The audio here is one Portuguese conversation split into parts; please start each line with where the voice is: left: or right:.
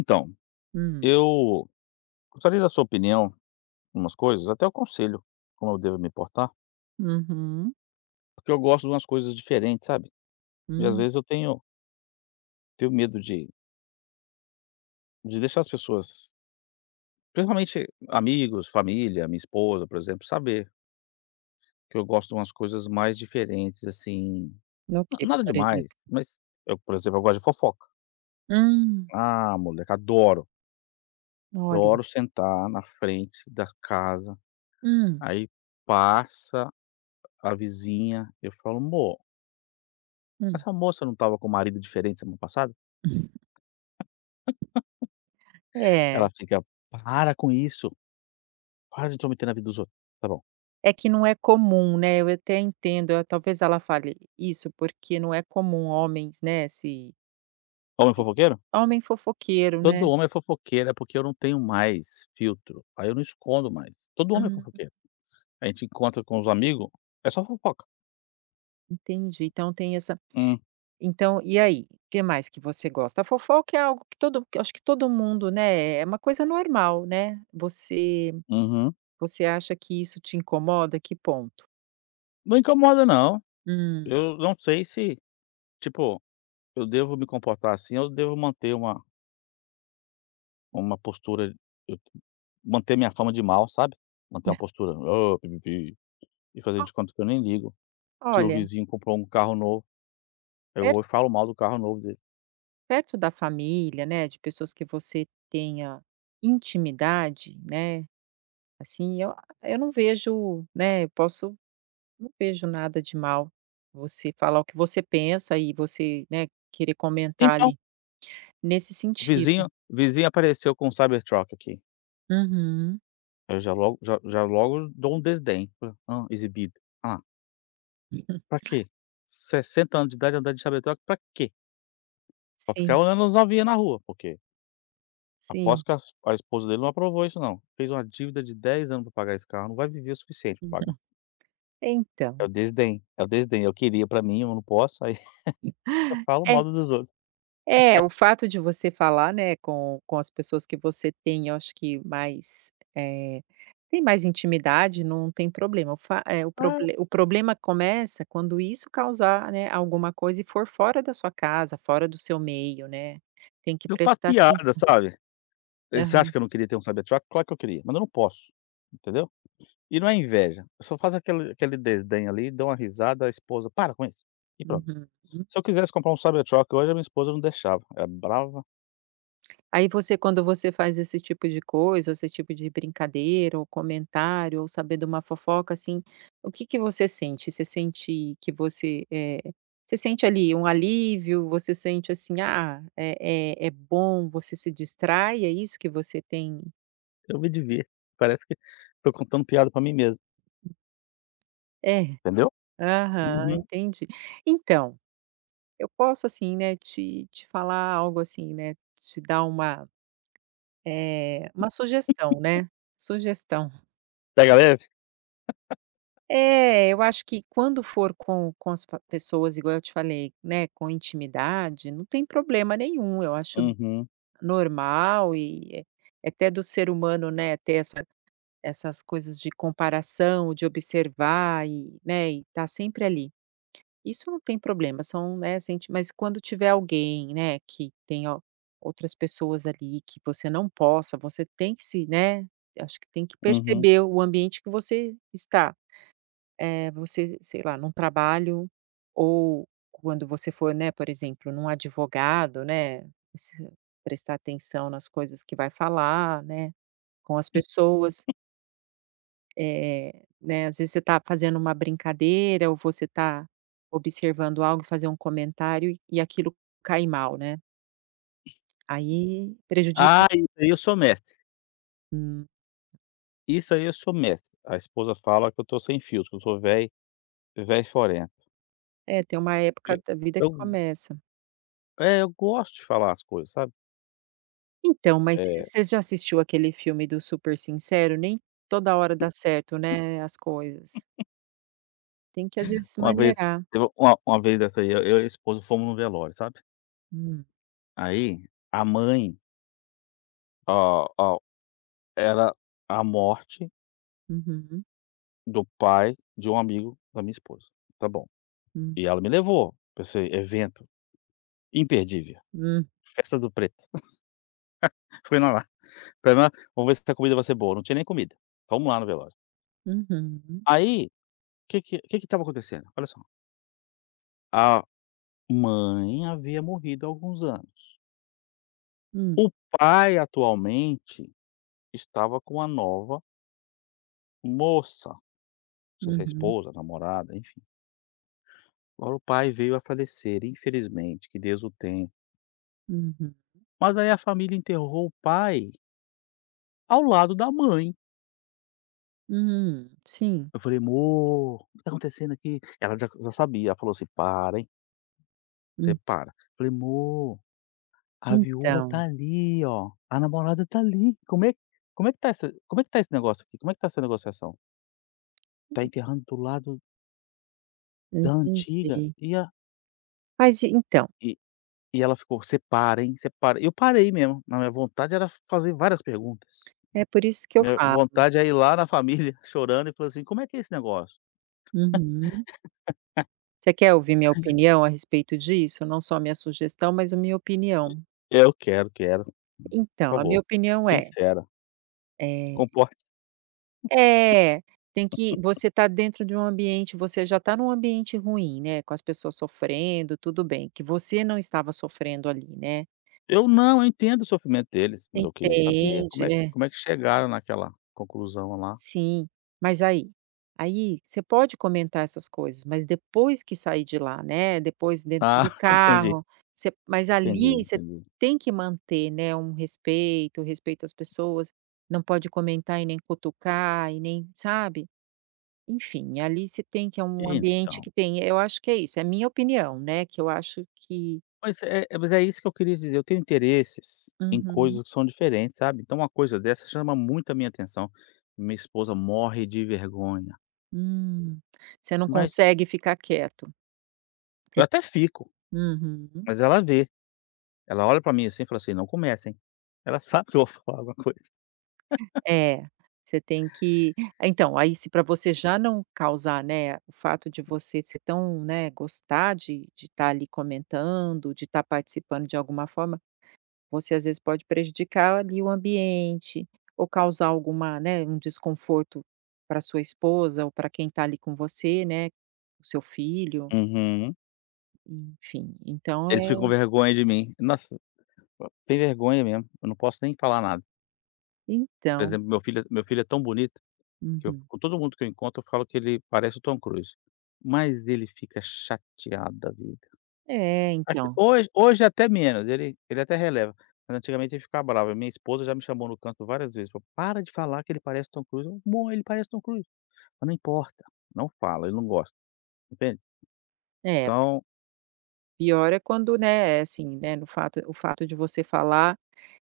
left: Então,
right: Hum.
left: eu gostaria da sua opinião numas coisas, até um conselho, como eu devo me portar.
right: Uhum.
left: Porque eu gosto de umas coisas diferentes, sabe? E às
right: Hum.
left: vezes eu tenho tenho medo de de deixar as pessoas principalmente amigos, família, minha esposa, por exemplo, saber que eu gosto de umas coisas mais diferentes, assim,
right: Ok,
left: na-nada
right: por exemplo.
left: demais, mas eu, por exemplo, eu gosto de fofoca.
right: Hum.
left: Ah, moleque, adoro.
right: Olha.
left: Adoro sentar na frente da casa,
right: Hum.
left: aí passa a vizinha, eu falo: "Mô"
right: Hum.
left: "essa moça não tava com o marido diferente semana passada?"
right: Hum. É.
left: Ela fica: "Para com isso, para de intrometer na vida dos outros." Tá bom.
right: É que não é comum, né? Eu até entendo, eh, talvez ela fale isso porque não é comum homens, né, se
left: Homem fofoqueiro?
right: homem fofoqueiro,
left: Todo
right: né.
left: homem é fofoqueiro, é porque eu não tenho mais filtro, aí eu não escondo mais. Todo homem é
right: Uhum.
left: fofoqueiro. A gente encontra com os amigo, é só fofoca.
right: Entendi, então tem essa
left: Hum.
right: então, e aí, que mais que você gosta? A fofoca é algo que todo acho que todo mundo, né? É uma coisa normal, né? Você
left: Uhum.
right: você acha que isso te incomoda? Que ponto?
left: Não incomoda, não.
right: Hum.
left: Eu não sei se tipo, eu devo me comportar assim? Ou devo manter uma uma postura, [unintelligible] manter minha fama de mau, sabe? Manter uma postura: "Ô, pi, pi, pi" e fazer
right: Ah.
left: de conta que eu nem ligo. Se o
right: Olha
left: vizinho comprou um carro novo, eu
right: Er
left: vou e falo mal do carro novo dele.
right: perto da família, né, de pessoas que você tenha intimidade, né, assim eu eu não vejo, né, eu posso não vejo nada de mal você falar o que você pensa e você, né, querer comentar
left: Então
right: ali. Nesse
left: o
right: sentido.
left: vizinho o vizinho apareceu com um Cybertruck aqui.
right: Uhum.
left: Aí eu já logo já já logo dou um desdém, falo: "Hã, exibido. Alá"
right: Uhum.
left: pra quê? 60 anos de idade andando de Cybertruck pra quê? Pra ficar
right: Sim.
left: olhando as novinha na rua, porque
right: Sim.
left: Aposto que as a esposa dele não aprovou isso, não, fez uma dívida de 10 anos pra pagar esse carro, não vai viver o suficiente pra pagar.
right: [unintelligible]
left: É
right: Então.
left: o desdém, é o desdém, eu queria pra mim, eu não posso, aí eu falo mal
right: É.
left: dos outros.
right: É, o fato de você falar, né, com com as pessoas que você tem, acho que mais, eh, tem mais intimidade, não tem problema. O fa é, o
left: Ah.
right: proble o problema começa quando isso causar, né, alguma coisa e for fora da sua casa, fora do seu meio, né, tem que
left: Eu faço
right: prestar
left: piada,
right: atenção.
left: sabe, você acha
right: Aham.
left: que eu não queria ter um Cybertruck, claro que eu queria, mas eu não posso, entendeu, e não é inveja, eu só faço aquele, aquele desdém ali, dou uma risada, a esposa, para com isso, e pronto,
right: Uhum.
left: se eu quisesse comprar um Cybertruck hoje, a minha esposa não deixava, ela é brava.
right: Aí você, quando você faz esse tipo de coisa, esse tipo de brincadeira ou comentário, ou saber duma fofoca, assim, o que que você sente? Você sente que você, eh, você sente ali um alívio, você sente, assim, ah, eh eh, é bom, você se distrai, é isso que você tem?
left: Eu me divirto, parece que tô contando piada pra mim mesmo.
right: É.
left: Entendeu?
right: Aham,
left: Uhum.
right: entendi. Então, eu posso assim, né, te te falar algo assim, né, te dar uma, eh, uma sugestão, né. Sugestão.
left: Pega leve?
right: É eu acho que quando for com com as pa pessoas igual eu te falei, né, com intimidade, não tem problema nenhum, eu acho
left: Uhum.
right: normal e é até do ser humano, né, ter essa essas coisas de comparação, de observar e né, e tá sempre ali. Isso não tem problema, são né, sente mas quando tiver alguém, né, que tenha outras pessoas ali, que você não possa você tem que se né, acho que tem que
left: Uhum.
right: perceber o ambiente que você está. É, você, sei lá, num trabalho ou quando você for, né, por exemplo, num advogado, né, e se prestar atenção nas coisas que vai falar, né, com as pessoas. Eh, né, às vezes você tá fazendo uma brincadeira ou você tá observando algo, e fazer um comentário e aquilo cair mal, né? Aí, prejudica
left: Ah, isso, aí, eu sou mestre.
right: Hum.
left: Isso, aí, eu sou mestre. A esposa fala: "Que eu tô sem filtro, que eu sou velho velho, forento".
right: É, tem uma época
left: Eh,
right: da vida que
left: tão
right: começa.
left: É, eu gosto de falar as coisas, sabe?
right: Então, mas
left: É.
right: você já assistiu aquele filme do Super Sincero? Nem toda hora dá certo, né, as coisas. Tem que às vezes se
left: Uma vez,
right: maneirar.
left: teve uma uma vez dessa, aí, eu e a esposa fomos num velório, sabe.
right: Hum.
left: Aí a mãe ó, ao era a morte
right: Uhum.
left: do pai de um amigo da minha esposa. Tá bom.
right: Hum.
left: E ela me levou, pra esse evento imperdível.
right: Hum.
left: Festa do preto. Fui na lá. Falei, né: "Vamos ver se essa comida vai ser boa". Não tinha nem comida. Fomos lá no velório.
right: Uhum.
left: Aí, que que que que estava acontecendo? Olha só a mãe havia morrido há alguns anos
right: Hum.
left: o pai atualmente estava com uma nova moça. Não sei se é
right: Uhum.
left: esposa, namorada, enfim Agora o pai veio a falecer, infelizmente, que Deus o tenha.
right: Uhum.
left: Mas, aí, a família enterrou o pai ao lado da mãe.
right: Hum, sim.
left: Eu falei: "Mô, o que tá acontecendo aqui?" Ela já já sabia, ela falou, assim: "Para, hein? "Você
right: Hum.
left: para". Falei: "Mô a viúva
right: Então.
left: tá, ali, ó, a namorada tá, ali. Como é como é que tá essa como é que tá esse negócio aqui? Como é que tá essa negociação? Tá
right: [unintelligible]
left: enterrando do lado da antiga.
right: Entendi.
left: E a
right: Mas e então?
left: Eh, e ela ficou: "Você para, hein? Você para." Eu parei mesmo, mas minha vontade era f fazer várias perguntas.
right: É por isso que eu
left: Minha
right: falo.
left: vontade é ir lá na família chorando e falar assim: "Como é que é esse negócio?"
right: Uhum. Você quer ouvir minha opinião a respeito disso? Não só minha sugestão, mas a minha
left: E
right: opinião.
left: eu quero, quero. Por
right: Então, a minha
left: favor,
right: opinião é
left: sincera.
right: Eh
left: Comporte-se.
right: É, tem que você tá dentro de um ambiente você já tá num ambiente ruim, né, com as pessoas sofrendo, tudo bem, que você não estava sofrendo, ali, né?
left: Eu
right: [unintelligible]
left: não, eu entendo o sofrimento deles, mas eu queria saber
right: Entende,
left: como é que
right: é.
left: como é que chegaram naquela conclusão, lá.
right: Sim, mas, aí aí, você pode comentar essas coisas, mas depois que sair de lá, né, depois dentro
left: Ah,
right: do
left: entendi.
right: carro, você mas,
left: Entendi,
right: ali, você
left: entendi.
right: tem que manter, né, um respeito, um respeito às pessoas, não pode comentar e nem cutucar e nem sabe. Enfim, ali você tem que é um
left: E
right: ambiente
left: então.
right: que tem eu acho que é isso, é minha opinião, né, que eu acho que
left: Pois é, mas é isso que eu queria dizer. Eu tenho interesses em
right: Uhum.
left: coisas que são diferentes, sabe. Então, uma coisa dessa chama muito a minha atenção. Minha esposa morre de vergonha.
right: Hum, você não
left: Mas
right: consegue ficar quieto?
left: eu
right: Você
left: até fico,
right: Uhum.
left: mas ela vê. Ela olha pra mim assim, fala assim: "Não começa, hein" Ela sabe que eu vou falar alguma coisa
right: É, você tem que então, aí, se pra você já não causar, né o fato de você ser tão né, gostar de de tá, ali, comentando, de tá participando de alguma forma, você às vezes pode prejudicar, ali, o ambiente ou causar alguma né, um desconforto pra sua esposa ou pra quem tá ali com você, né. O seu filho.
left: Uhum.
right: Enfim, então
left: Eles ficam com
right: é
left: vergonha de mim, nossa! Tem vergonha mesmo, eu não posso nem falar nada. Por
right: Então
left: exemplo, meu filho meu filho é tão bonito que eu
right: Uhum.
left: com todo mundo que eu encontro, eu falo que ele parece o Tom Cruise, mas ele fica chateado da vida,
right: É,
left: até
right: então.
left: hoje hoje até menos, ele ele até releva, mas antigamente ele ficava bravo, a minha esposa já me chamou no canto várias vezes, para o: "Para de falar que ele parece o Tom Cruise. 'Amor, ele parece o Tom Cruise.' Mas não importa, não fala, ele não gosta", entende.
right: É.
left: Então
right: Pior é quando né, é assim, né, no fato o fato de você falar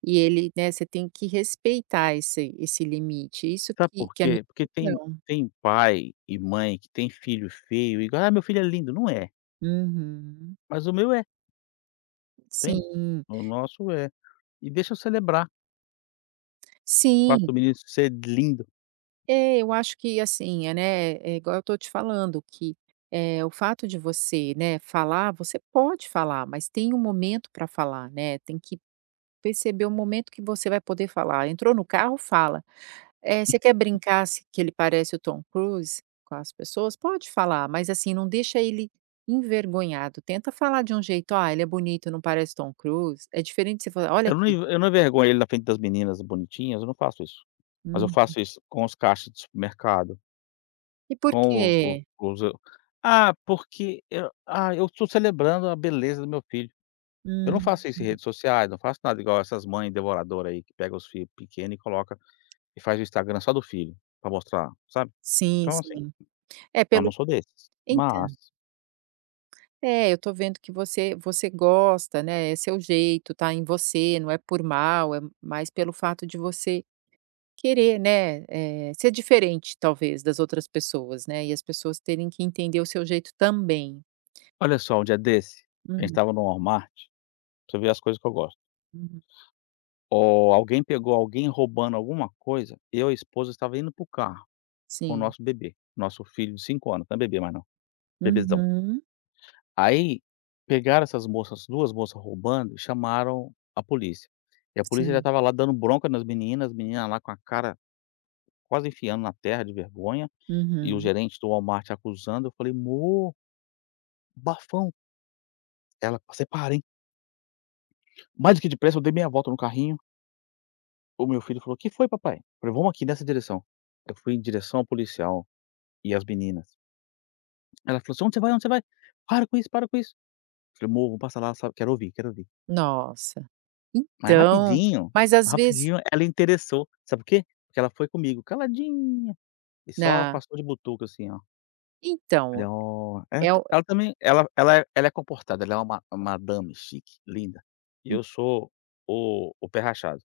right: e ele né, você tem que respeitar esse esse limite. Isso
left: Sabe
right: que
left: por
right: que é a minha
left: quê? Porque tem
right: opinião.
left: tem pai e mãe que tem filho feio e fala: "Ah, meu filho é lindo". Não é.
right: Uhum.
left: Mas o meu é entende?
right: Sim.
left: O nosso é. E deixa eu celebrar. O fato
right: Sim.
left: do menino de ser lindo.
right: É, eu acho que assim, eh, né, é igual eu tô te falando, que, eh, o fato de você, né, falar, você pode falar, mas tem o momento pra falar, né, tem que perceber o momento que você vai poder falar. Entrou no carro, fala, eh, você quer brincar se que ele parece o Tom Cruise com as pessoas, pode falar, mas assim, não deixa ele envergonhado, tenta falar de um jeito: "Ah, ele é bonito, não parece Tom Cruise?". É diferente você falar: "Olha
left: Eu não
right: aqui"
left: ia eu não envergonho ele na frente das meninas bonitinhas, eu não faço isso, mas eu
right: Uhum.
left: faço isso com os caixas de supermercado
right: E por
left: Com o o
right: quê
left: os ah, porque eu ah, eu tô celebrando a beleza do meu filho. Eu não
right: Hum.
left: faço isso em redes sociais, não faço nada, igual essas mãe devoradora, aí, que pega os filho pequeno e coloca e faz o Instagram só do filho pra mostrar, sabe.
right: Sim,
left: Então, assim,
right: sim. É
left: eu
right: pelo
left: não sou desses, mas
right: entã É, eu tô vendo que você você gosta, né. É seu jeito, tá em você, não é por mal, é mais pelo fato de você querer, né, eh, ser diferente, talvez, das outras pessoas, né. E as pessoas terem que entender o seu jeito também.
left: Olha só, um dia desse, a gente
right: Hum.
left: estava no Walmart pra você ver as coisas que eu gosto.
right: Hum.
left: Ó, alguém pegou alguém roubando alguma coisa, eu e a esposa estava indo para o carro com o
right: Sim.
left: nosso bebê, nosso filho de 5 anos, não é bebê mais não, bebezão.
right: Uhum.
left: Aí, pegaram essas moças, 2 moças roubando e chamaram a polícia. E a polícia já
right: Sim.
left: estava lá dando bronca nas meninas, as meninas lá com a cara quase enfiando na terra de vergonha e o
right: Uhum.
left: gerente do Walmart acusando. Eu falei: "Mô" "bafão". Ela: "Você para, hein". Mais do que depressa, eu dei meia volta no carrinho o meu filho falou: "Que foi papai?" falei: "Vamo aqui nessa direção", eu fui em direção ao policial e as meninas ela falou assim: "Onde você vai? onde você vai? para com isso, para com isso", falei: "Mô vamo passar lá sabe, quero ouvir, quero ouvir."
right: Nossa,
left: Mas
right: então,
left: rapidinho
right: mas as vezes
left: rapidinho ela interessou, sabe por quê? Porque ela foi comigo caladinha, e só
right: Na
left: passou de butuca assim ó. Falei:
right: Então,
left: "Ó!"
right: eh,
left: ela
right: é
left: tá
right: o
left: ela também, ela ela é ela é comportada, ela é uma uma madame chique, linda, e
right: Hum.
left: eu sou o o pé rachado,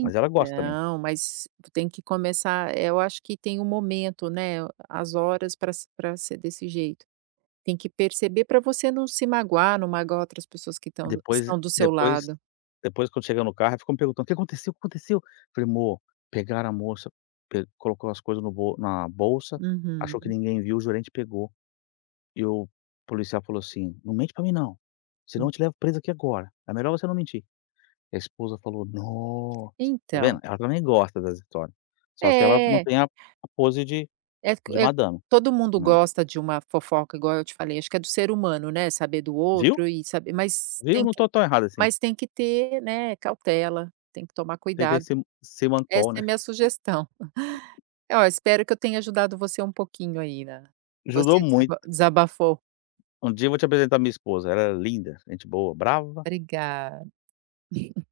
left: mas ela gosta também.
right: mas tu tem que começar, eh, eu acho que tem o momento, né, a as horas pra se pra ser desse jeito, tem que perceber pra você não se magoar, não magoar outras pessoas que tão
left: Depois
right: estão do seu
left: depois
right: lado.
left: depois quando chegou no carro, ela ficou me perguntando: "O que aconteceu, aconteceu?" falei: "Mô, pegaram a moça pê colocou as coisas no bol na bolsa, achou que
right: Uhum.
left: ninguém viu, o gerente pegou e o policial falou assim: 'Não mente pra mim não, senão
right: Hum.
left: eu te levo presa aqui agora, é melhor você não mentir'" e a esposa falou: "Nossa", tá
right: Então
left: vendo? ela também gosta das histórias, só que ela
right: É.
left: mantém a a pose de
right: É, co
left: de
right: eh,
left: madame,
right: todo mundo
left: né.
right: gosta de uma fofoca igual eu te falei, acho que é do ser humano, né, saber do
left: Viu,
right: outro e saber mas
left: viu
right: tem
left: não
right: que
left: tô tão errado assim.
right: mas tem que ter, né, cautela, tem que tomar
left: Tentei
right: cuidado,
left: se
right: essa
left: semancol,
right: é a
left: né.
right: minha sugestão. Ó, espero que eu tenha ajudado você um pouquinho aí na
left: Ajudou
right: você desaba
left: muito.
right: desabafou.
left: Um dia vou te apresentar minha esposa, ela é linda, gente boa, brava.
right: Obrigada.